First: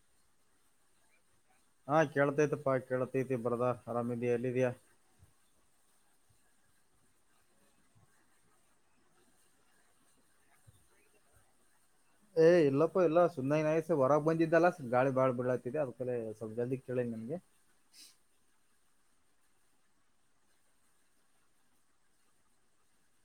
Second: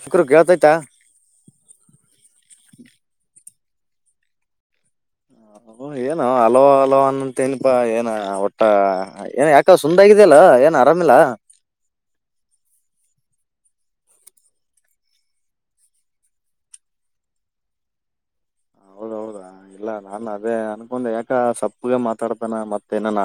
ಶುಕರು ಕೇಳ್ತೈ್ತಾ [unintelligible] ಹಾ ಕೇಳ್ತೈತಿ ಪಾ ಕೇಳ್ತೈತಿ ಬರ್ದ ಆರಾಮಿದೀ ಎಲ್ಲಿದಯ ಏನ ಹಲೋ ಹಲೋ ಅನ್ನಂತ ಏನಪಾ ಏನ ಒಟ್ಟ ಏ ಯಾಕ ಸುಂದ್ಗಿದಲ್ಲ ಏನ್ ಅರ ಆಿಲ್ಲ [unintelligible] [unintelligible] ಏ್ ಇಲ್ಲಪ್ಪಾ ಎಲ್ಲ ಸುಮ್ಮನೈನಸ ಹೊರಗೆ ಬಂದಿದ್ದಲ್ಲ ಗಾಳಿ ಬಾಳ ಬಿಡಾತ ಅದಕ ಸ್ವಲ್ ಜಲ್ದಿ ಕೇಳ [unintelligible] ಹೌದೌದಾ ಇಲ್ಲ ನಾನ್ ಅದೇ ಅನ್ಕೊಂಡ ಯಾಕ ಸಪ್ಪಗ ಮಾತಾಡ್ತೇನ ಮತ್ತೇನಾನ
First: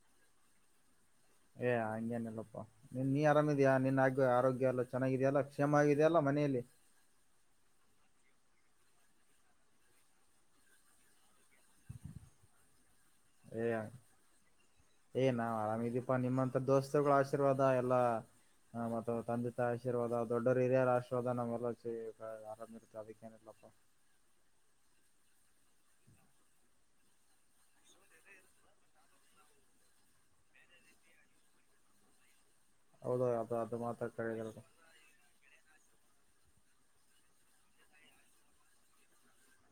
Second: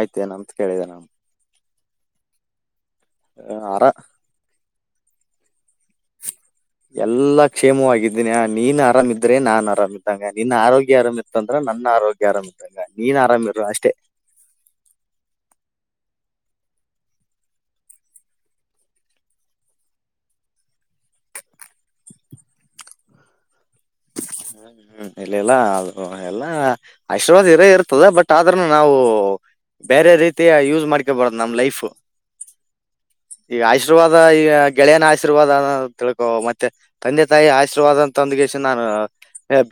ಆಯ್ತೇ ನಮತ್ ಕೇಳಿದೆ ನಾ [unintelligible] ಏ ಹಂಗೇನಿಲ್ಲಪ್ಪಾ ನೀನ್ ನೀ ಆರಾಮಿದ್ಯಾಾ ಆರ ನಿನ್ ಆಗ ಆರೋಗ್ಯ ಎಲ್ಲ ಚೆನ್ನಾಗಿದೆಯಲ್ಲ ಕ್ಷಮ ಆಗಿದೆಯ ಅಲ್ಲ ಮನೆಯಲ್ಲಿ ಎಲ್ಲಾ ಕ್ಷೇಮವಾಗಿದ್ದೀನಿ ನೀನ್ ಆರಾಮಿದ್ರೆ ನಾನ್ ಆರಾಮ ಇದ್ದಂಗ ನಿನ್ ಆರೋಗ್ಯ ಆರಾಮ್ ಇತ್ತಂದ್ರ ನನ್ನ ಆರೋಗ್ಯ ಆರಾಮಾಗಿದ್ದರೆ ಸಾಕು ಏ ಏ ನಾ್ ಆರಾಮಿದೀಪ ನಿಮ್ಮಂತ [inaudible] ದೋಸ್ತರುಗಳ ಆಶೀರ್ವಾದ ಎಲ್ಲಾ ಹ ಮತ್ತ ತಂದೆ ತಾಯ ಆಶೀರ್ವಾದ ದೊಡ್ಡವರು ಹಿರಿಯರ ಆಶರ್ವಾದ ನಮ್ಮ ಆರಾಮ ಇರ್ತೆ ಅದಕ್ಕೇನಿಲ್ಲ [unintelligible] ಹ್ಮ್ ಹ್ಮ್ ಇಲ್ಲಲ್ಲ ಅ ಎಲ್ಲಾ ಆಶೀರ್ವಾದ ಇರೇ ಇರ್ತದೆ ಬಟ್ ಆದ್ರನು ನಾವು ಬೇರೆ ರೀತಿಯ ಯೂಸ್ ಮಾಡ್ಕೊ ಬರದು ನಮ್ ಲೈಫ್ ಹೌದು ಅದು ಈಗ ಅದು ಮಾತ್ರ ಆಶೀರ್ವಾದ ಈ ಕರೆದಿರೋದು ಗೆಳೆಯನ ಆಶೀರ್ವಾದ ತಿಳ್ಕೋ ಮತ್ತೆ ಮತ್ತೆ ತಂದೆ ತಾಯಿ ಆಶೀರ್ವಾದ ಅ ತಂದಗಸ ನಾನು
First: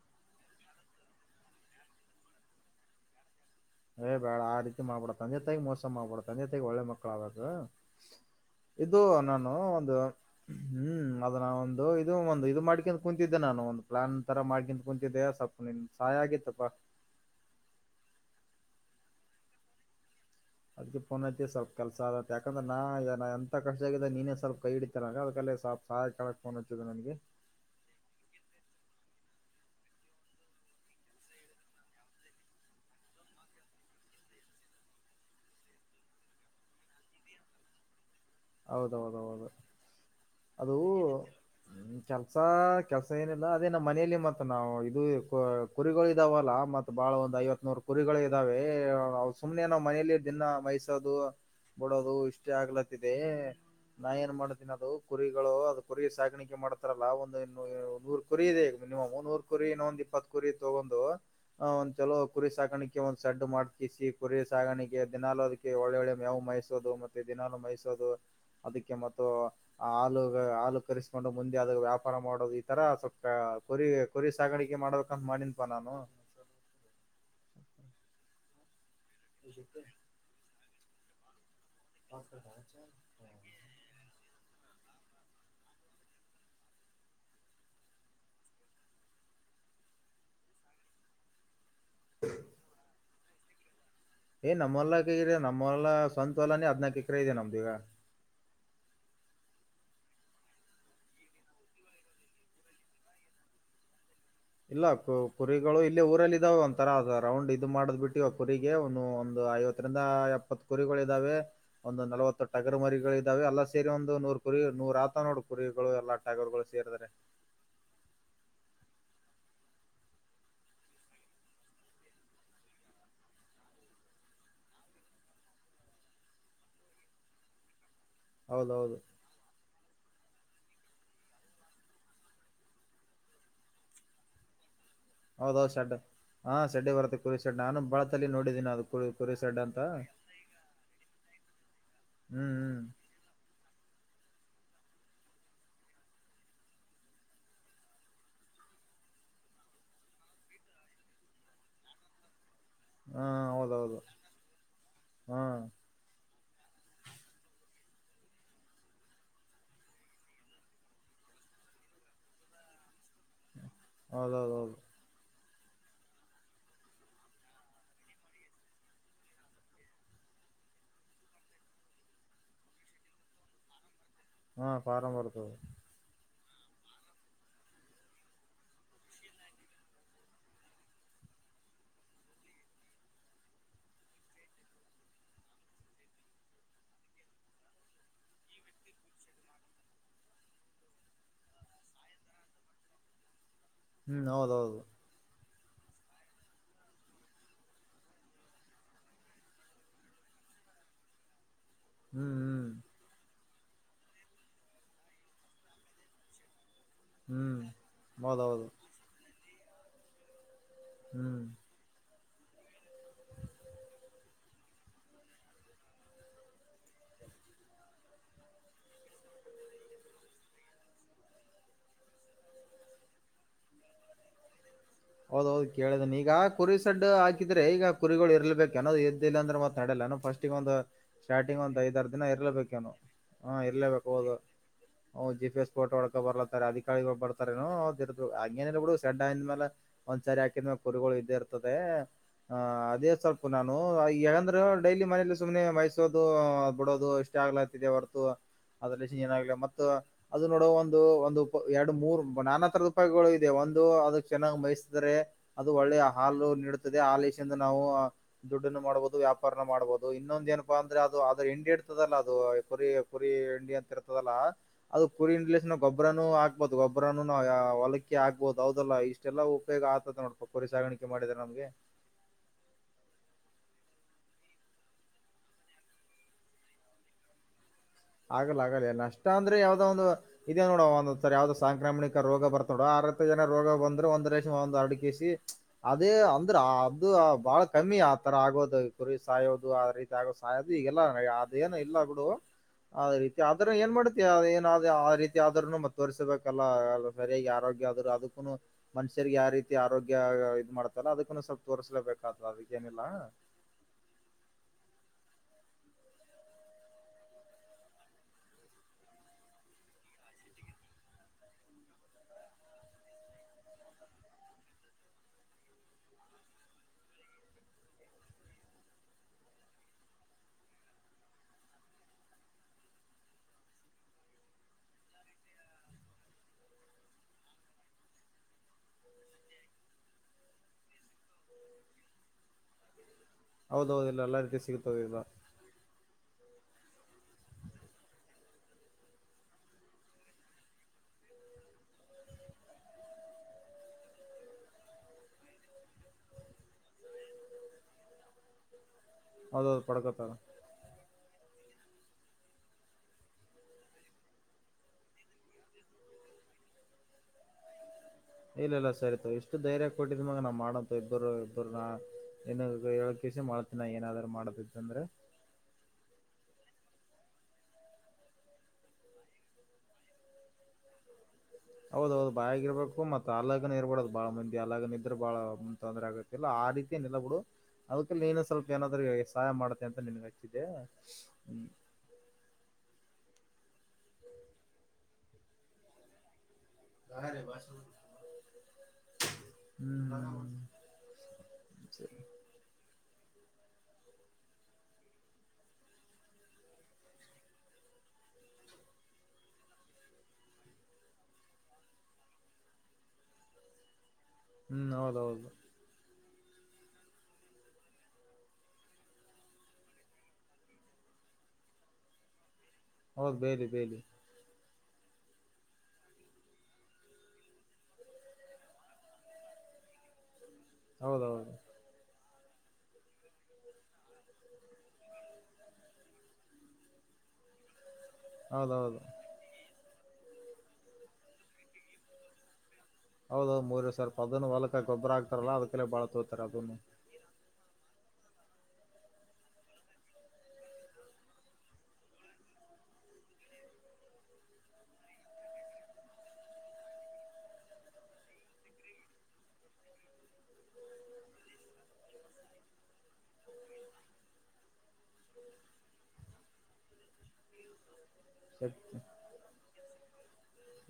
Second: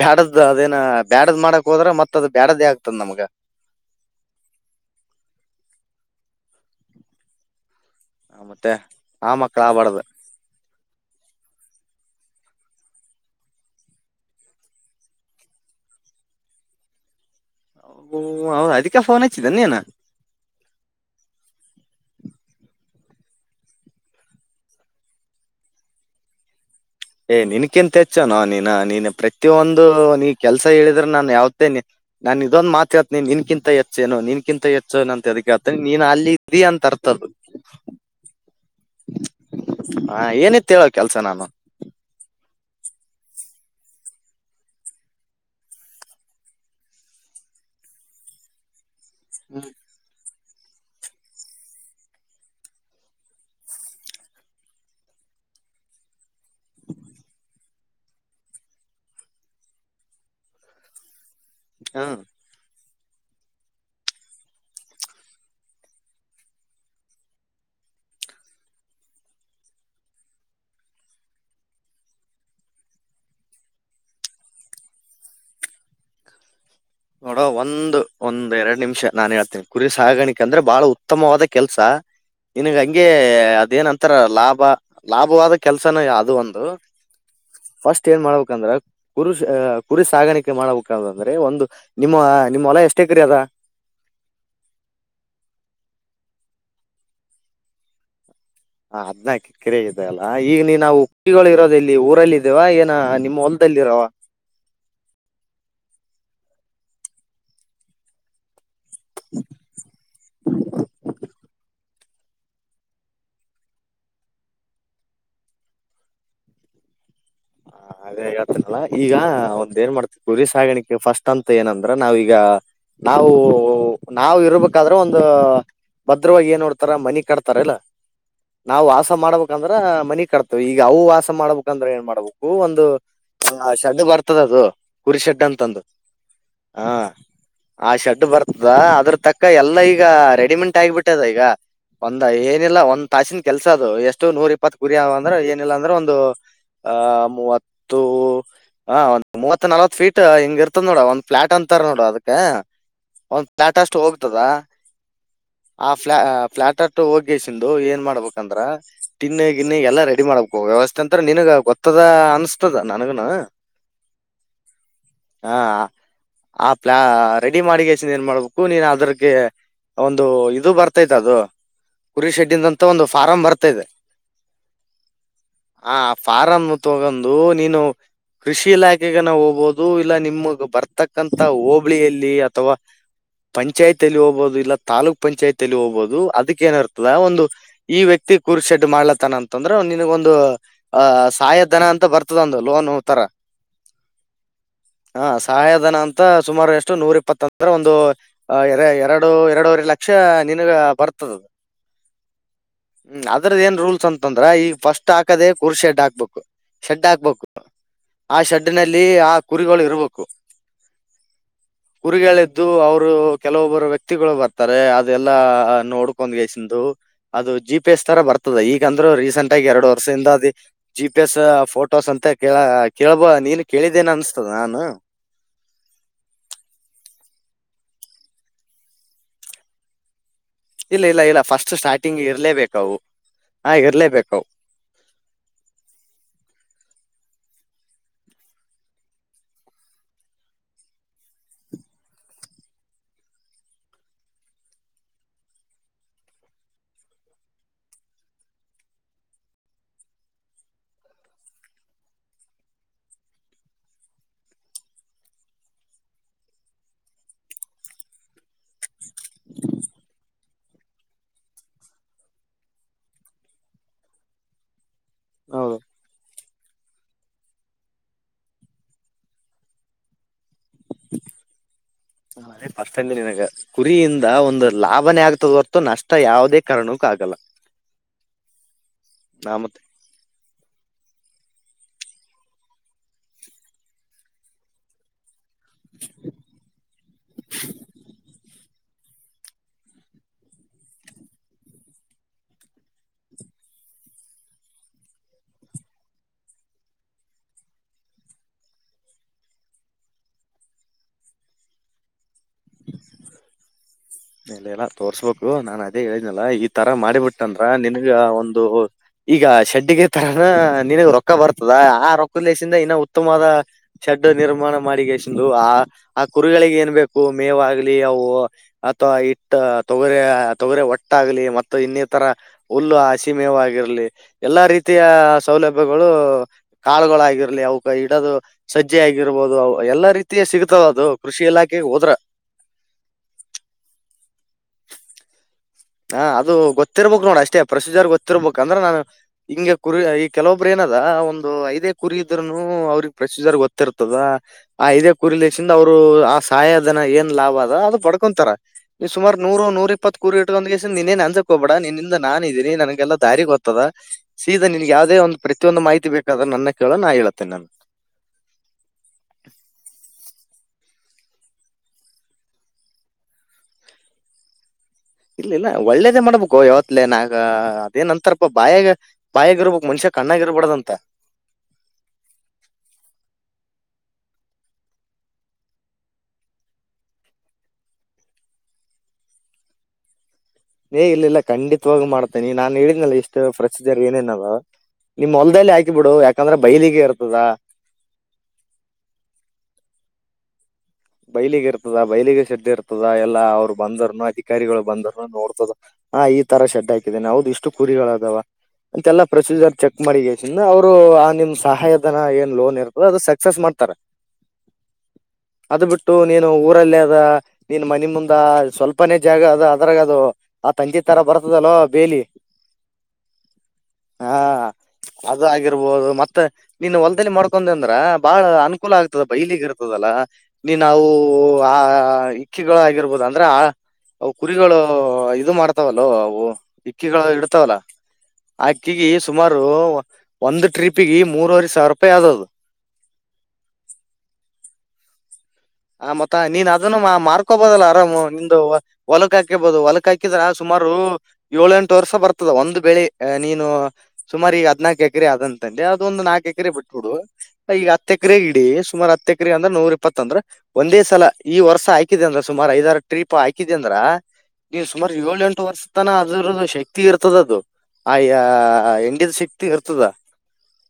ಬ್ಯಾಡದ್ದ ಅದೇನ ಬ್ಯಾಡದ್ ಮಾಡಕ್ ಹೋದ್ರ ಮತ್ತತ್ ಅದ್ ಬ್ಯಾಡ್ದೇ ಆಗ್ತದ ನಮ್ಗ ಏ ಬೇಡ ಆ ರೀತಿ ಮಾಡಬೇಡ ತಂದೆ -ತಾಯಿಗೆ ಮೋಸ ಮಾಡ್ಬೇಡ ತಂದೆ-ತಾಯಿಗೆ ಒಳ್ಳೆ ಮಕ್ಳ ಆಗ್ಬೇಕು ಆ, ಮತ್ತೆ ಇದು ಆ ನಾನು ಮಕ್ಳ ಒಂದು ಆಗ್ಬಾರ್ದು ಹ್ಮ್ ಅದನ್ನ ಒಂದು ಇದು ಒಂದು ಇದು ಮಾಡ್ಕಂತ ಕುೂಂತಿದ್ದೆ ನಾನು ಒಂದು ಪ್ಲಾನ್ ತರ ಮಾಡ್ಕಂತ ಕುಂತಿದ್ದೆ ಸ್ವಲ್ಪ್ ನಿನ್ ಸಹಾಯ ಆಗಿತ್ತಪ್ಪಾ [inaudible] ಓ ಅವ್ ಅದಿಕ್ ಫೋನ್ ಹಚ್ಚಿದ ನೀನ್ ಅದ್ ಪೋನ್ ಐತಿ ಸ್ವಲ್ಪ ಕೆಲಸ ಆತ್ತ ಯಾಕಂದ್ರೆ ಎಂತ ಕಷ್ಟ ಆಗಿದ ನೀನೇ ಸ್ವಲ್ಪ ಕೈ ಹಿಡಿತೆನ ಅದಲ್ಲಿ ಸ್ವಲ್ಪ್ ಸಹಾಯ ಕೇಳಾಕ್ ಬಂದಿನಿ ಏ ನಿನಕೆಂತ ಹೆಚ್ಚ ನಾ ನೀನ ನಿನ್ ಪ್ರತಿಯೊಂದು ನೀ ಕೆಲ್ಸ ಹೇಳಿದ್ರೆ ನಾನ್ ಯಾವ್ದೇನೆ ನಾನ್ ಇದೊಂದು ಮಾತ್ ಕಿಂತ ಹೆಚ್ಚು ನಿನ್ಕಿಂತ ಹೆಚ್ಚುನಂತ ಅದಕ್ಕೆ ಆತ ನೀನ್ ಅಲ್ಲಿ ಇದಿ ಅಂತ ಅರ್ಥದು ಹೌದೌದೌದು ಹ ಏನಿತ್ ಅದು ಹೇಳೋ ಕೆಲ್ಸ ನಾನು ಕೆಲ್ಸ. ಕೆಲಸ ಏನಿಲ್ಲ ಅದೇ ನಮ್ಮ ಮನೆಯಲ್ಲಿ ಮತ್ತ ನಾವು ಇದು ಕುರಿಗಳು ಇದಾವಲ್ಲ ಮತ್ತ ಬಹಳ ಒಂದು ಐವತ್ ನೂರು ಕುರಿಗಳು ಇದ್ದಾವೆ. ಸುಮ್ನೆ ಹ್ಮ್ ನಾವ್ ಮನೇಲಿ ದಿನ ಮೇಸೋದು ಬಿಡೋದು ಇಷ್ಟೇ ಆಗ್ಲತ್ತಿದೆ. ನಾ ಏನ್ ಮಾಡತೀನಿ ಅದು ಕುರಿಗಳು ಅದ ಕುರಿ ಸಾಗಾಣಿಕೆ ಮಾಡ್ತಾರಲ್ಲಾ ಒಂದ್ ನೂರ್ ಕುರಿ ಇದೆ ನೀವು ಮುನ್ನೂರು ಕುರಿ ಇನ್ನ ಒಂದ್ ಇಪ್ಪತ್ತು ಕುರಿ ತೊಗೊಂಡು ಒಂದ್ ಚಲೋ ಹ್ಮ್ ಕುರಿ ಸಾಕಾಣಿ ಒಂದು ಸಡ್ಡು ಮಾಡ್ತಿಸಿ ಕುರಿ ಸಾಗಾಣೆಗೆ ದಿನಾಲೋ ಅದಕ್ಕೆ ಒಳ್ಳೆ ಒಳ್ಳೆ ಮೆವು ಮೇಯಿಸೋದು ಮತ್ತೆ ದಿನಾಲು ಮೇಯಿಸೋದು ಸದು ಅದಕ್ಕೆ ಮತ್ತು ಹಾಲು ಹಾಲು ಕರೆಸ್ಕೊಂಡು ಮುಂದೆ ಅದ ವ್ಯಾಪಾರ ಮಾಡೋದು ಈ ತರ ಸವಲ್ಪ ಕುರಿ ಕುರಿ ಸಾಗಾಣಿಕೆ ಮಾಡ್ಬೇಕಂತ ಮಾಡಿನ್ಪಾ ನಾನು ನೋಡೋ ಒಂದು ಒಂದ್ ಎರಡ್ ನಿಮಿಷ ನಾನ್ ಹೇಳ್ತೀನಿ ಕುರಿ ಸಾಗಾಣಿಕ ಅಂದ್ರೆ ಬಹಳ ಉತ್ತಮವಾದ ಕೆಲ್ಸ ನಿನಗ್ ಹಂಗೆ ಅದೇನಂತಾರ ಲಾಭ ಲಾಭವಾದ ಕೆಲ್ಸನೆ ಅದು ಒಂದು ಫಸ್ಟ್ ಏನ್ ಮಾಡ್ಬೇಕಂದ್ರ ಕುರುಷ ಕುರಿ ಸಾಗಾಣಿಕೆ ಮಾಡ್ಬೇಕಂದ್ರೆ ಒಂದು ನಿಮ್ಮ ನಿಮ್ಮ ಹೊಲ ಎಷ್ಟೇ ಎಕ್ರೆ ಅದ ಏ ನಮ್ಮ ಹೊಲ್ಲಕೆ ಇದೆ ನಮ್ಮ ಹೊಲ್ಲ ಸ್ವಂತ ಹೊಲ್ಲಾನೇ ಹದ್ನಾಕ ಎಕರೆ ಇದೆ ನಮ್ದೀಗ ಹಾದ್ನಕ್ ಎಕ್ರೆ ಇದೆ ಅಲ್ಲಾ ಈಗ ನೀ ನಾವು ಕುರಿಗಳು ಇರೋದು ಎಲ್ಲಿ ಊರಲ್ಲಿ ಇದೇವಾ ಏನ ನಿಮ್ ಹೋಲ್ದ್ ದಲ್ಲಿರ ಇಲ್ಲ ಕು ಕುರಿಗಳು ಇಲ್ಲಿ ಊರಲ್ಲಿ ಇದಾವೆ ಒಂಥರ ರೌಂಡ್ ಇದು ಮಾಡದ್ ಬಿಟ್ಟಿ [unintelligible] ಕುರಿ ಎವನು ಒಂದು ಐವತ್ತರಿಂದ ಎಪ್ಪತ್ ಕುರಿಗಳು ಇದಾವೆ ಒಂದು ನಲವತ್ತು ಟಗರ್ ಮರಿಗಳು ಇದಾವೆ ಎಲ್ಲಾ ಸೇರಿ ಒಂದು ನೂರ್ ಕುರಿ ನೂರ್ ಆತ ನೋಡ್ ಕುರಿ ಗಳು ಎಲ್ಲ ಟಗರ್ಗಳು ಸೇರಿ [inaudible] ಅದೇ ಹೇಳ್ತಿನಲ್ಲ ಈಗ ಒಂದ್ ಏನ್ ಮಾಡ್ತ ಗುರಿ ಸಾಗಾಣಿಕೆ ಫಸ್ಟ್ ಅಂತ ಏನಂದ್ರ ನಾವೀಗ ನಾವು ನಾವು ಇರ್ಬೇಕಾದ್ರೆ ಒಂದು ಭದ್ರವಾಗಿ ಏನ್ ನೋಡ್ತಾರ ಮನಿ ಕಡ್ತಾರಲ್ಲಾ ನಾವು ಹೌದೌದು ವಾಸ ಮಾಡ್ಬೇಕಂದ್ರ ಮನಿ ಕಟ್ತೇವಿ ಈಗ ಅವು ವಾಸ ಮಾಡ್ಬೇಕಂದ್ರೆ ಏನ್ ಮಾಡ್ಬೇಕು ಹುಂ ಒಂದು ಶೆಡ್ ಬರ್ತದ ಅದು ಕುರಿ ಶೆಡ್ ಹೌದೌದು ಅಂತಂದು ಶೆಡ್ ಹಾ ಶೆಡ್ಡಿ ಬರುತ್ತೆ ಕುರಿ ಶೆಡ್ ನಾನು ಆ ಶಡ್ಡು ಬಳತಲ್ಲಿ ಬರ್ತದ ನೋಡಿದ್ದೀನಿ ಅದು ಕುರಿ ಅದ್ರ ಕುರಿ ತಕ್ಕ ಶೆಡ್ ಎಲ್ಲಾ ಅಂತ ಈಗ ರೆಡಿಮೆಂಟ್ ಆಗಿಬಿಟ್ಟದ ಈಗ ಒಂದ ಹ್ಮ್ ಏನಿಲ್ಲ ಹ್ಮ್ ಒಂದ ತಾಸಿನ ಕೆಲ್ಸ ಅದು ಎಷ್ಟು ನೂರ್ ಇಪ್ಪತ್ ಗುರಿ ಅಂದ್ರೆ ಏನಿಲ್ಲ ಅಂದ್ರೆ ಒಂದು ಅ ಮೂವತ್ತು ಹಾ ಒಂದ್ ಮೂವತ್ ನಲ್ವತ್ ಫೀಟ್ ಹಿಂಗ ಇರ್ತದ್ ನೋಡ ಒಂದ ಫ್ಲಾಟ್ ಅಂತಾರ ನೋಡ ಅದಕ್ಕ ಹಾ ಒಂದ್ ಫ್ಲಾಟ್ ಅಷ್ಟು ಹೌದೌದು ಹೋಗ್ತದ ಹಾ ಆ ಫ್ಲ ಫ್ಲಾಟ್ಟ್ಟ ಹೋಗಿ ಸಿಂದು ಏನ್ ಮಾಡ್ಬೇಕಂದ್ರ ಟಿನ್ನೆ ಗಿನ್ನೆ ಎಲ್ಲಾ ರೆಡಿ ಮಾಡ್ಬೇಕು ವ್ಯವಸ್ಥೆ ಅಂತ್ರ ನನ್ ಗೊತ್ತ [unintelligible] ಹೌದ್ ಹೌದ್ ಹೌದು ಹಾ ಆ ಪ್ಲಾ ರೆಡಿ ಮಾಡಗೆಸನ್ ಏನ್ ಮಾಡ್ಬೇಕು ನೀನ್ ಅದ್ರಗೆ ಒಂದು ಇದು ಬರ್ತೈತೆ ಅದು ಕುರಿ ಶೆಡ್ಡಿಂದಂತ ಒಂದು ಫಾರಂ ಬರ್ತಾಯಿದೆ ಹಾ ಫಾರಂ ಬರ್ತದ ಫಾರಂ ತಗೊಂಡು ನೀನು ಕೃಷಿ ಇಲಾಖೆಗೆನಾಹೋಗ್ಬೋದು ಇಲ್ಲ ನಿಮಗ್ ಬರ್ತಕ್ಕಂತ ಹೋಬಳಿಯಲ್ಲಿ ಅಥವಾ ಪಂಚಾಯತ ಅಲ್ಲಿ ಹೋಗಬಹುದು ಇಲ್ಲ ತಾಲೂಕ್ ಪಂಚಾಯತ್ ಅಲ್ಲಿ ಹೋಗಬಹುದು ಅದಕ್ಕ ಏನರ್ತದ ಒಂದು ಈ ವ್ಯಕ್ತಿ ಕೂರ್ ಶೆಡ್ ಮಾಡ್ಲತನ ಅಂತಂದ್ರೆ ನಿನಗ ಒಂದು ಅಹ ಸಹಾಯ ದನ ಅಂತ ಬರ್ತದ ಒಂದು ಲೋನ್ ತರ ಹ್ಮ್ ಹೌದೌದು ಹಾ ಸಹಾಯಧನ ಅಂತ ಸುಮಾರು ಎಷ್ಟು ನೂರ ಇಪ್ಪತ್ತ ಅಂದ್ರ ಒಂದು ಎರಡು ಎರಡೂವರೆ ಲಕ್ಷ ನಿನಗ ಬರ್ತದದು ಹ್ಮ್ ಹ್ಮ್ ಅದ್ರದ ಏ ರೂಲ್ಸ್ ಅಂದ್ರ ಈಗ ಫಸ್ಟ್ ಹಾಕದೇ ಕುರ್ಡ್ ಹಾಕ್ಬೇಕು ಶೆಡ್ ಹಾಕ್ಬೇಕು ಹ್ಮ್ ಆ ಹೌದೌದು ಶೆಡ್ ನಲ್ಲಿ ಆ ಕುರಿಗಳು ಇರ್ಬೇಕು ಹ್ಮ್ ಕುರುಗಳಗಳದ್ದು ಅವರು ಕೆಲವೊಬ್ಬರು ವ್ಯಕ್ತಿಗಳು ಬರ್ತಾರೆ ಅದೆಲ್ಲಾ ನೋಡ್ಕೊಂಡ್ ಸಂದು ಅದು ಜಿ ಪಿ ಎಸ್ ತರ ಬರ್ತದೆ ಈಗಂದ್ರೂ ರೀಸೆಂಟ್ ಆಗಿ ಎರಡು ವರ್ಷದಿಂದ ಅ ಜಿ ಅಭ್ಯಾಸ ಫೋಟೋಸ್ ಅಂತ ಕೇಳ ಕೇಳಬೋ ನೀನು ಕೇಳಿದ್ದೇನೆ ಅನ್ಸ್ತದ ನಾನು ಹೌದೌದು ಕೇಳಿದನ ಈಗ ಕುರಿ ಸಡ್ ಹಾಕಿದ್ರೆ ಈಗ ಕುರಿಗಳು ಇರ್ಲ್ಬೇಕು ಅನ್ನೋದು ಎದ್ದಿಲ್ಲ ಅಂದ್ರೆತ್ ನಡಲ್ಲ ಫಸ್ಟ್ ಒಂದು ಇಲ್ಲ ಇಲ್ಲ ಇಲ್ಲ ಸ್ಟಾರ್ಟಿಂಗ್ ಫಸ್ಟ್ ಒಂದ್ ಐದ್ರ್ ಸ್ಟಾರ್ಟಿಂಗ್ ದಿನ ಇರ್ಲೇಬೇಕು ಇರ್ಲೇಬೇಕೇನು ಅವು ಹ ಹಾ ಇರ್ಲೇಬೇಕ ಹೋದು ಇರ್ಲೇಬೇಕು ಹ್ ಜಿ ಪಿ ಎಸ್ ಫೋ ಹಡಕ ಬರ್ಲತ ಅಧಿಕಾರಿಿ ಬರ್ತಾರ ಆಂಗೇನ ಬಿಡು ಸೆಡ್ ಅ್ಮಲೆ ಒಂದ್ಸರಿ ಹಾಕಿದ್ಮ್ಯ ಕುರಿಗಳು ಇದ್ದೇ ಇರ್ತದೆ ಆ್ ಅದೇ ಸ್ವಲ್ಪ ನಾನು ಯಕಂದ್ರೆ ಡೈಲಿ ಇಲ್ಲಿ ಮನೇಲಿ ಸುಮ್ನೆ ಮಯಸೋದು ಬಿಡೋದು ಇಷ್ಟ ಆಗ್ಲಾತಿದೆ ಹೊರತು ಅದ್ರ ಏನಾಗಲ ಮ ಮತ್ತು ಅದು ನೋಡುವ ಒಂದು ಒಂದು ಎರಡು ಮೂರ್ ನಾನಾತ್ರರ ರೂಪಾಯಿಗಳು ಇದೆ ದು ಅದಕ್ ಚೆನ್ನಾಗಿ ಮೈ ಅದು ಒಳ್ಳೆ ಹಾಲು ನೀಡುತ್ತದೆ ಹಾಾಲಿಂದ ನಾವು ದುಡ್ಡನ್ನು ಮಾಡಬಹುದು ವ್ಯಾಪಾರನ ಮಾಡಬಹ ಹಬಹದು ಇನ್ನೊಂದ ಏನಪಾ ಅಂದ್ರೆ ಅದು ಅದ್ರೆ ಇಂಡಿ ಇರ್ತದಲ್ಲ ಅದು ಕುರಿ ಕುರಿ ಇಂಡಿ ಅಂತ ಇರ್ತದಲ್ಲ ಅದ ಕುರಿ ಇಂಡಲಸ ನಾ ಹೌದು ಗೊಬ್ರನನು ಹಾಕ್ಬಹದು ಗೊಬರನನು ನಾವು ಹೊಲಕ್ಕಕ್ಕೆ ಹಾಕ್ಬಹದು ಹೌದಲ್ಲ ಇಷ್ಟೆಲ್ಲವು ಕ ಹಾ ಅದೇ ಬರ್ತಾದೀನಿ ನಿನಗ ಕುರಿಯಿಂದ ಒಂದು ಲಾಭನೇ ಆಗ್ತದ ಹೊಥ ನಷ್ಟ ಯಾವುದೇ ಕಾರಣಕ್ಕೂ ಆಗಲ್ಲ ಆಗಲ್ಲ ಆಗಲ್ಲ ನಷ್ಟ ನಾ ಅಂದ್ರೆ ಮತ್ತೆ ಯಾವ್ದೋ ಒಂದು ಇದದೆ ನೋಡ ಒಂದರ ಯಾವ್ದ ಸಾಂಕ್ರಾಮಿಕ ರೋಗ ಬರ್ತಾ ಆರ್ ಹತ್ತು ಜನ ರೋಗ ಬಂದ್ರೆ ಒಂದಂದು ಲಕ್ಷ ಒಂದ್ ಎರಡು ಕೆ ಸಿ ಅದೇ ಅಂದ್ರ ಅದದು ಬಾಳ ಕಮ್ಮಿ ಆತರ ಆಗೋದ ಕುರಿ ಸಾಯೋದು ಅ ರೀತಿ ಆಗೋದು ಸಾಯೋದು ಈಗೆಲ್ಲ ಅದೇನ ಇಲ್ಲ ಗುಡು ಅ ರೀತಿ ಆದದ್ರ ಏನ್ ಮಾಡತಿ ಅ ಏನಾದ ಆ ರೀತಿ ಆದ್ರರುನು ಮ ತೋರ್ಸಬೇಕಲ್ಲ ಸರಿಯಾಗಿ ಆರೋಗ್ಯ ಅದಕ್ಕೂನು ಮನುಷ್ಯರಿಗೆ ಯಾವ ರೀತಿ ಆರೋಗ್ಯ ಇದು ಮಾಡ್ತಲ್ಲ ಅದಕ್ಕೂ ಸ್ವಲ್ಪ ತೋರಿಸಲೇಬೇಕಾದದು ಅದಕ್ಕೆ ಲ್ಲ ಇಲ್ಲ ಎಲ್ಲ ತೋರ್ಸ್ಬೇಕು ನಾನ್ ಅದೇ ಹೇಳಿದ್ನಲ್ಲ ಈ ತರ ಮಾಡಿಬಿಟ್ಟಂದ್ರ ನಿನ್ಗ ಒಂದು ಈಗ ಶಡ್ಡಿಗೆ ತರಾನ ನಿನಗ ರೊಕ್ಕ ಬರ್ತದ ಆ ರೊಕ್ಕದ ಲೇಸಿಂದ ಇನ್ನ ಉತ್ತಮವಾದಡ್ ದಡ್ಡು ನಿರ್ಮಾಣ ಮಾಡಿಗೆಂದು ಆ ಆ ಕುರುಗಳಿಗೆ ಏನ್ಬೇಕೇಕು ಮೇವಾಗ್ಲಿ ಅವು ಅಥವಾ ಇಟ್ಟ ತೊಗರೆ ತೊಗರೆ ಒಟ್ಟಾಗಲಿ ಮತ್ತ ಇನ್ನಿತರ ಹುಲ್ಲು ಹಸಿಮೇವಾಗಿ ಎಲ್ಲಾ ರೀತಿಯ ಸೌಲಭ್ಯಗಳು ಕಾಳಗಳಾಗಿರಲಿ ಅ ಇಡದು ಸಜ್ಜೆ ಆಗಿರ್ಬಹದು ಎಲ್ಲಾ ರೀತಿಯ ಸಿಗ್ತಾವ ಅದು ಕೃಷಿ ಇಲಾಖೆಗೆ ಹೋದ್ರ ಹ ಹೌದ ಹೌದಲ್ಲ ಎಲ್ಲ ರೀತಿ ಸಿಗತ ಇಲ್ಲ ಹಾ ಅದು ಗೊತ್ತಿರ್ಬೇಕಕ್ ನೋಡ ಅಷ್ಟೇ ಪ್ರೊಸೀಜರ್ ಗೊತ್ತಿರ್ಬೇಕು ಅಂದ್ರೆ ನಾನನ್ ಹಿಂಗ ಕುರಿ ಈ ಕೆಲವೊಬ್ರು ಏನದ ಒಂದು ಐದೇ ಕುರಿ ಇದರುನು ಅವ್ರಿಗೆ ಪ್ರೊಸೀಜರ್ ಗೊತ್ತಿರ್ತದ ಆ ಐದೇ ಕುರಿ ಲಿಂದ ಅವ್ರು ಆ ಸಹಾಯದನ ಏನ್ ಲಾಭ ಅದ ಅದು ಪಡ್ಕೊಂತಾರ ಈ ಸುಮಾರು ನೂರು ಹೌದೌದು ನೂರ ಇಪ್ಪತ್ತು ಪಡ್ಕೋತಾರ ಕರಿ ನೀನ್ನೇನ್ ಅನ್ಸಕ್ ಹ್ಬೇಡ ನಿನ್ನಿಂದ ನಾನ ಇದೀನಿ ನನ್ಗೆಲ್ಲ ದಾರಿಗೆ ಗೊತ್ತದ ಸೀ ನಿನ್ ಯಾವವುದೇ ಒಂದು ಪ್ರತಿಯೊಂದು ಮಾಹಿತಿ ಬೇಕಾದ ನನ್ನ ಕೇಳೋ ನಾ ಹೇಳಳತ್ತೇನೆ ನಾನು ಇಲ್ಲ ಇಲ್ಲ ಸರಿತ ಇಷ್ಟು ಧೈರ್ಯ ಕೊಟ್ಟಿದ ಮಾಗ ನಾವ್ ಮಾಡಂತ ಇಬ್ಬರು ಇಬ್ಬರು ನ ಏ ಮಾಡತಿನಾ ಏನಾದ್ರು ಮಾಡದ ಅಂದ್ರೆ ಇಲ್ಲ ಇಲ್ಲ ಒಳ್ಳೇದೇ ಮಾಡ್ಬೇಕು ಯಾವತ್ಲೆ ನಾಗ ಅದೇನಂತರಪ್ಪ ಬಾಯಾಗ ಬಾಯಗ ಇರ್ಬೇಕಕ್ ಮನುಷ್ಯ ಕ್ಣಾಗಿ ಇರ್ಬಡದಂತ [unintelligible] ಹೌದೌದು ಬಾಗ ಇರ್ಬೇಕು ಮತ್ ಅಲ್ಲಗನ್ ಇರ್ಬಡದು ಬಾಳ ಮಂದಿ ಅಲ್ಲಗನ ಇದ್ರೆ ಬಾಳಂದ ತೊಂದರೆ ಆಗತ್ತಿಲ್ಲ ಆ ರೀತಿ ನೆ ಬಿಡು ಅದಕ್ಕೆಲ್ಲಿ ನೀನು ಸ್ವಲ್ಪ ಏನಾದ್ೂ ಸಹಾಯ ಮಾಡುತ್ತತೆ ಅಂತನ್ ಇಲ್ಲ ಇಲ್ಲ ಖಂಡಿತವವಾಗಿ ಮಾಡ್ತೇನೆಿ ನಾನ್ ಹಿನಲ್ಲ ಇಷ್ಟ ಪ್ರಸರ್ ಏನೇನವ ನಿಮ್ಮ ಹೊಲದೇ ಹಾಕಿ ಬಿಡು ಯಾ ಯಾಕಂದ್ರೆ ಬೈಲಿಗೆ ಇರ್ತದಾ ಹ್ಮ್ ಬರ ಬೈಲಿಗೆ ಇರ್ತದ ಬೈಲಿಗೆ ಶದ್ದೆ ಇರ್ತದೆ ಎಲ್ಲ ಅವ್ರು ಬಂದರುನು ಅಧಿಕಾರಿಗಳು ಬಂದರು ನೋಡ್ತದ ಹ ಈ ತರ ಶೆಡ್ ಹಾಕಿದ್ದೇನೆ ಹೌದು ಇಷ್ಟು ಕುರಿ ಚಳದಾವ [unintelligible] ಅಂತೆಲ್ಲಾ ಪ್ರೊಸೀಜರ್ ಚೆಕ್ ಮಾಡಿಗ ಅವ್ರು ಆ ನಿಮ್ ಸಹಾಯದನ ಏನ್ ಲೋನ್ ಇರ್ತದ ಅದು ಸಕ್ಸಸ್ ಮಾಡ್ ಹಂತಾರೆ ಹ್ಮ್ ಹೌದೌದು ಅದ್ ಬಿಟ್ಟು ನೀನು ಊರಲ್ಲಿ ಅದ ನೀನ್ ಮನ ಮುಂದ ಸ್ವಲ್ಪನೇ ಜಾಗ ಅದ ಅದ್ರಾಗ ಅದು ಆ ತಂಜಿ ತರ ಬರ್ತದಲ್ಲೋ ಬೇಲಿ ಹೌದ ಬೇಲಿ ಬೇಲಿ ಅದ ಆಗಿರ್ಬೋದು ಮತ್ತೆ ನೀನ್ ಹೊಲ್ದಲ್ಲಿ ಮಾಡ್ಕೊಂಡ ಅಂದ್ರ ಬಾಳ ಅನುಕೂಲ ಆಗ್ತದ ಬೈಲಿಗೆಿರ್ತ್ತದೆ ಲ್ಲ ನೀ ನಾವು ಹೌದೌದು ಆ ಇಕ್ಕಿಗಳ ಆಗಿರ್ಬೋದ ಅಂದ್ರೆ ಆ ಅವು ಕುರಿಗಳು ಇದು ಮಾಡ್ತಾವಲ್ಲೋ ಅವು ಇಕ್ಕಿಗಳು ಇಡ್ತಾವಲ್ಲ ಹೌದೌದು ಅಕಿಗೆ ಸುಮಾರು ಒಂದು ಟ್ರಿಪಿಗೆ ಮೂರವರೆ ಸಾವಿರ ರೂಪಾಯಿ ಆದದು ಹೌದೌದು ಮೂರ ಸರ್ಪ ಅದನ್ನು ಹೊಲ್ಕ ಗೊಬ್ಬರ ಆಗ್ತಾರಲ್ಲ ಅದಕ್ಕಲ್ಲೇ ಬಾಳ ತೋ್ತಾರೆ ಅದನ್ನು ಹಾಕೋಬಹುದಲ್ಲಾ ಆರಾಮ್ ನಿಮ್ದ ಹೊಲಕ್ ಹಾಕೇಬಹುದು ಹೊಲಕ್ ಹಾಕಿದ್ರ ಸುಮಾರು ಏಳ ಎಂಟು ವರ್ಷ ಬರ್ತದೆ ಒಂದು ಬೆಳೆ ನೀನು ಸುಮಾರು ಈಗ ಹದ್ನಾಕು ಎಕರೆ ಆದಂತಂದೆ ಅದ ಒಂದು ನಾಲ್ಕು ಎಕರೆ ಬಿಟ್ಬುಡು ಈಗ ಹತ್ತ ಎಕ್ರ ಇಡಿ ಸುಮಾರು ಹತ್ತ ಎಕ್ರ ಅಂದ್ರ ನೂರ್ ಇಪ್ಪತ್ತ ಅಂದ್ರ ಒಂದೇ ಸಲ ಈ ವರ್ಷ ಹಾಕಿದ ಅಂದ್ರ ಸುಮಾರು ಐದಾರು ಟ್ರಿಪ್ ಹಾಕಿದ ಅಂದ್ರ ನೀವು್ ಸುಮಾರು ಏಳ ಎಂಟು ವರ್ಷದ ತನ ಅದರದ್ದ ಶಕ್ತಿ ಇರ್ತದ ಅದು ಅಯ್ಯ ಹೆಂಡಿದ ಸಿಕ್ತಿ ಇರ್ತದ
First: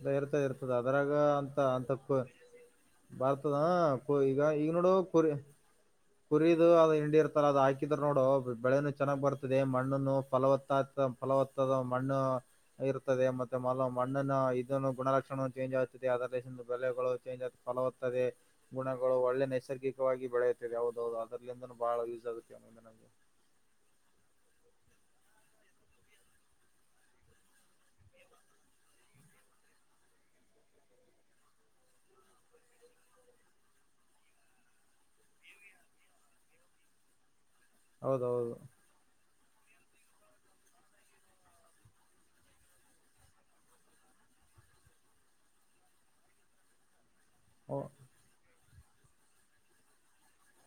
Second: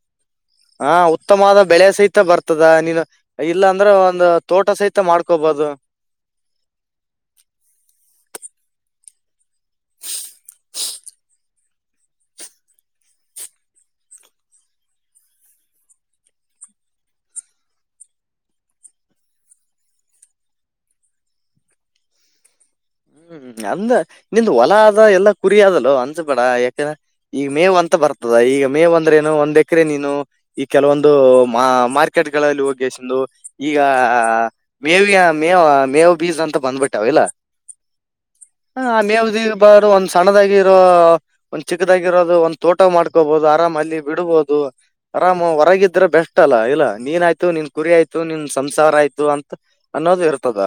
ಇ ಇರ್ತದ ಇರ್ತದ ಆ ಅದ್ರಾಗ ಅಂತ ಉತ್ತಮವಾದ ಬೆಳೆ ಅಂತ ಸಹಿತ ಬರ್ತದ ನೀನು ಬರ್ತದ ಇಲ್ಲ ಅಂದ್ರ ಒಂದು ಈಗ ತೋಟ ಈಗ ನೋಡು ಸಹಿತ ಕುರಿ ಮಾಡ್ಕೋಬಹುದು ಕುರದು ಅದು ಹಿಂಡಿ ಇರ್ತಲ್ಲ ಅದು ಹಾಕಿದ್ರ ನೋಡು ಬೆಳೆ ಚೆನ್ನಾಗ್ ಬರ್ತದೆ ಮಣ್ಣನ್ನು ಫಲವತ್ತ ಫಲವತ್ತದ ಮಣ್ಣು ಇರ್ತದೆ ಮತ್ತೆ ಮಲ ಮಣ್ಣನ ಗುಣಲಕ್ಷಣ ಚೇಂಜ್ ಆಗುತ್ತದೆ ಅದರ ಬೆಳಗಳು ಚೇಂಜ್ ಲುತ್ತದೆ ಗುಣಗಳು ಒಳ್ಳೆ ನೆ ನೈಸರ್ಗಿಕವಾಗಿ ಬೆಳೆಯತದೆ ಯಾವದದು ಅದರ್ಲಿಂದನೂ ಬಹಳ ಯೂಸ್ ಆಗುತ್ತೆ ಅವನಂದ ನನಗೆ ಹ್ಮ್ ಅಂದ ನಿಂದ ಹೊಲ ಆದದ ಎಲ್ಲಾ ಕುರಿದಲ್ಲ ಅನ್ಸ ಬೇ ಯಾಕಂದ್ರ ಈಗ ಮೇವ್ ಅಂತ ಬರ್ತದ ಈ ಈಗ ಮೇ ಒಂದ್ರೇನು ಒಂದ್ ಎಕರೆ ನೀನು ಈ ಕೆಲವೊಂದು ಮಾರ್ಕೆಟ್ಗಳಲ್ಲಿ ಹೋಗಸಂದು ಈಗ ಮೇವಿಯ ಮೇವ ಮೇವ ಬೀಜ ಅಂತ ಬಂದ್ಬಿಟ್ಟಾವ ಇಲ್ಲ ಹೌದೌದು ಹ ಆಮೆಾವ್ದಿ ಬಾರ ಒಂದ್ ಸಣ್ಣದಾಗಿರೋ ಒಂದ್ ಚಿಕ್ಕದಾಗಿರೋದು ಒಂದ್ ತೋಟ ಮಾಡ್ಕೋಬಹದು ಆರಾಮಲ್ಲಿ ಬಿಡ್ಬಹದು ಆರಾಮ ಹೊರಗಿದ್ರೆ ಬೆಸ್ಟ್ ಅಲ್ಲ ಇಲ್ಲಾ ನೀನ್ ಆಯ್ತ ್ ನಿನ್ ಹ ಕುರಿ ಆಯ್ತು ನಿನ್ ಸಂಸಾರ ಆಯ್ತು ಅಂತ ಅನ್ನೋದು ಇರ್ತದ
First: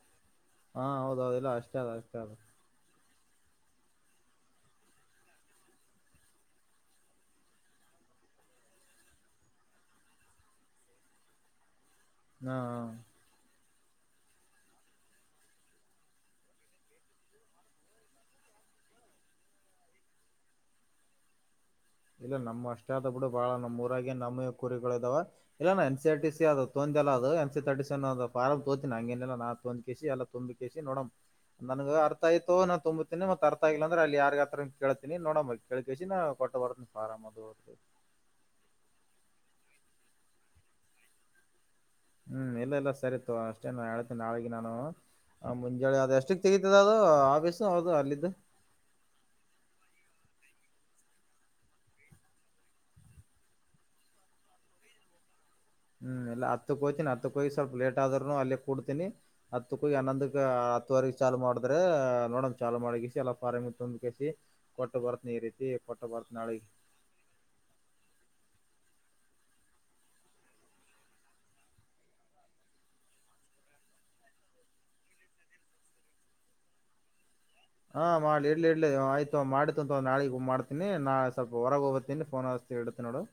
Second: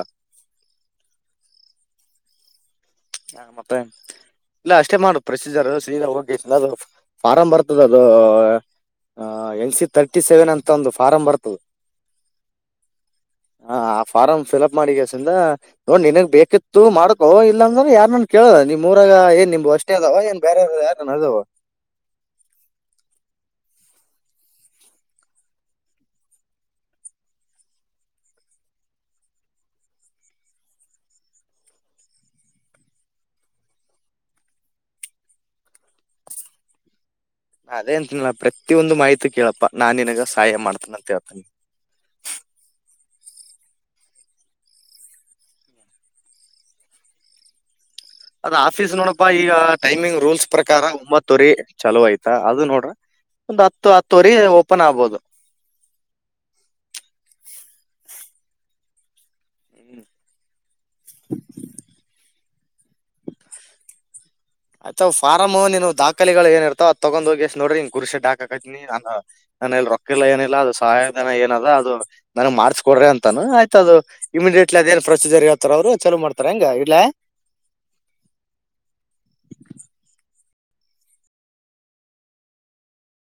ಹಾ ಹೌದೌದುಲ್ಲ ಅಷ್ಟೇ ಅದ ಆಗ್ತ ಅ ಹ ಮತ್ತೆ ಇಲ್ಲ ಅಷ್ಟೇ ಮಾಡುದು ಪ್ರೊಸೀಜರ್ ಅ ಸೀ ಹೋಗಿ ಅದು ಫಾರಂ್ ಬರ್ತದ ಅದು ಹ ಎನ್ ಸಿ ತರ್ಟಿ ಸೆವೆನ್ ಅಂತ ಒಂದು ಫಾರಂ್ ಬರ್ತದೆ ಹಾ ಹ ಆ ಫಾರ್ಮ್ ಫಿಲ್ಅಪ್ ಮಾಡಿಸಿಂದ ನೋ ನಿನಗ್ ಬೇಕಿತ್ತು ಮಾಡ್ಕೊ ಇಲ್ಲ ಅಂದ್ರ ಯಾರ ನಾನನ್ ಕೇಳ ನೀವು್ರಾಗ ಏನ್ ನಿಮ್ ಅಷ್ಟೇ ಅದವ ಏನ್ ಬೇರೆ ಯಾರನ್ ಅದವ ಇಲ್ಲ ನಮ್ಮ್ ಅಷ್ಟೇ ಆದ ಬಿಡು ಬಾಳ ನಮ್ಮ್ ಊರಾಗ ನಮ ಕುರಿಗಳು ಇದಾವ ಇಲ್ಲ ನ ಎನ್ ಸಿ ಆರ್ಟ ಸಿ ಅೊ ಲ್ಲ ಅದು ಎನ್ ಸಿ ತರ್ಟ ಸನ್ ಒ ಾರ್ ತೋತಿನಿ ಹಂಗೇನೆಲ್ಲ ನಾ ತಂದ್ ಕಸಿ ಎಲ್ಲ ತುಂಬಿ ಕಿ ನೋಡ ನನ್ಗಾ ಅರ್ಥ ಆಯ್ತು ನಾನ್ ತುಂಬ್ತಿನಿ ಮತ್ತ್ ಅರ್ಥ ಆಗ್ಲಿಲ್ಲ ಅಂದ್ರೆ ಅಲ್ಲಿ ಯಾರಿಗಾದ್ರು ಹತ್ರ ಕೇಳ್ತಿನಿ ನೋಡ ಮ ಕೇಳ್ ಕಿ ಸಿನ ಕೊಟ್ಟ್ ಬಾರ ಅದೇಅಂತಿನ ಪ್ರತ್ತಿಯೊಂದು ಮಾಹಿತಿ ಕೇಳಪ್ಪ ನಾನು ನಿನ್ಗ ಸಹಾಯ ಮಾಡ್ತೇನ ಅಂತ ಹೇಳ್ತ ಹ್ಮು ಎಲ್ಲೆಲ್ಲ ಸರಿ ತಗೊ ಅಷ್ಟೇ ನಾ ಹೇಳ್ತೀನಿ ನಾಳಿಗೆ ನಾನು ಆ ಮುಂಜಳೆ ಅದು ಎಷ್ಟುಕ್ ತೆಗತದ ಅದು ಆಫೀಸ್ ಅದು ಆಫೀಸ್ ನೋಡಪ್ಪ ಈಗ ಟೈಮಿಂಗ್ ರೂಲ್ಸ್ ಪ್ರಕಾರ ಒಂಬತ್ತುವರಿ ಚಲುವ್ ಆಯ್ತಾ ಅದು ನೋಡ್ರಿ ಒಂದ್ ಹತ್ತು ಹತ್ತುವರಿ ಓಪನ್ ಆಗ್ಬೋದು ಹ್ಮು ಎಲ್ಲ ಹತ್ತುಕ್ಕೋಯ್ತೀನಿ ಹತ್ತುಕ್ಕೋಗಿ ಸ್ವಲ್ಪ ಲೇಟ್ ಆದ್ರುನು ಅಲ್ಲೇ ಕುಡ್ತಿನಿ ಹತ್ತುಕ್ಕೋಗಿ ಹನ್ನೊಂದಕ್ಕೇ ಹತ್ತುವರೆಗೆ ಚಾಲು ಮಾಡಿದ್ರೇ ನೋಡನ್ ಚಾಲು ಮಾಡೆಗಿಸಿ ಎಲ್ಲ ಫಾರ್ಮಿಗೆ ತಂದು ಕಿಸಿ ಅಚ್ಚ ಫಾರಮ್ ಅವ ನಿನ್ನವು ದಾಖಲೆಗಳು ನಾಳಿಗೆ ಏನುಇರ್ತವ ಅದ್ ತಗೊಂಡ್ಒಗಿಸಿ ನೋಡ್ರಿ ಇಂಗ ಗುರ್ಷಿ ಟಕ್ ಹೇಳ್ತಿನಿ ಅನ್ನು ನಾನ್ನಲ್ಲಿ ರೊಕ್ಕಿಲ್ಲ ಏನಿಲ್ಲ ಅದು ಸಹಾಯಧನ ಏನದ ಅದು ನನಗ್ ಮಾಡ್ಸ್ ಕೊಡ್ರಿ ಅಂತಅನ್ನು ಆಯ್ತ ಅದು ಇಮಿಡಿಯೇಟ್ಲಿ ಅದೇನ್ ಪ್ರೊಸೀಜರ್ ಹೇಳ್ತಾರ ಅವ್ರು ಚಲೋ ಮಾಡ್ತಾರ್ ಹೆಂಗೆ ಇಡ್ಲಾ ಹಾ ಮಾಡ್ಲಿ್ ಇಡ್ಲಿ ಇಡ್ಲಿ ಆಯ್ತು ತೊ ಮಾಡ್ತಿತೊ ನಾಳಗ್ ಮಾಡ್ತಿನಿ ನಾ ಸ್ವಲ್ಪ ಹೊರಗ್ ಹೋಗಬತ್ತಿನಿ ಫೋನ ಹ ತ್ತಡುತ್ ನೋಡು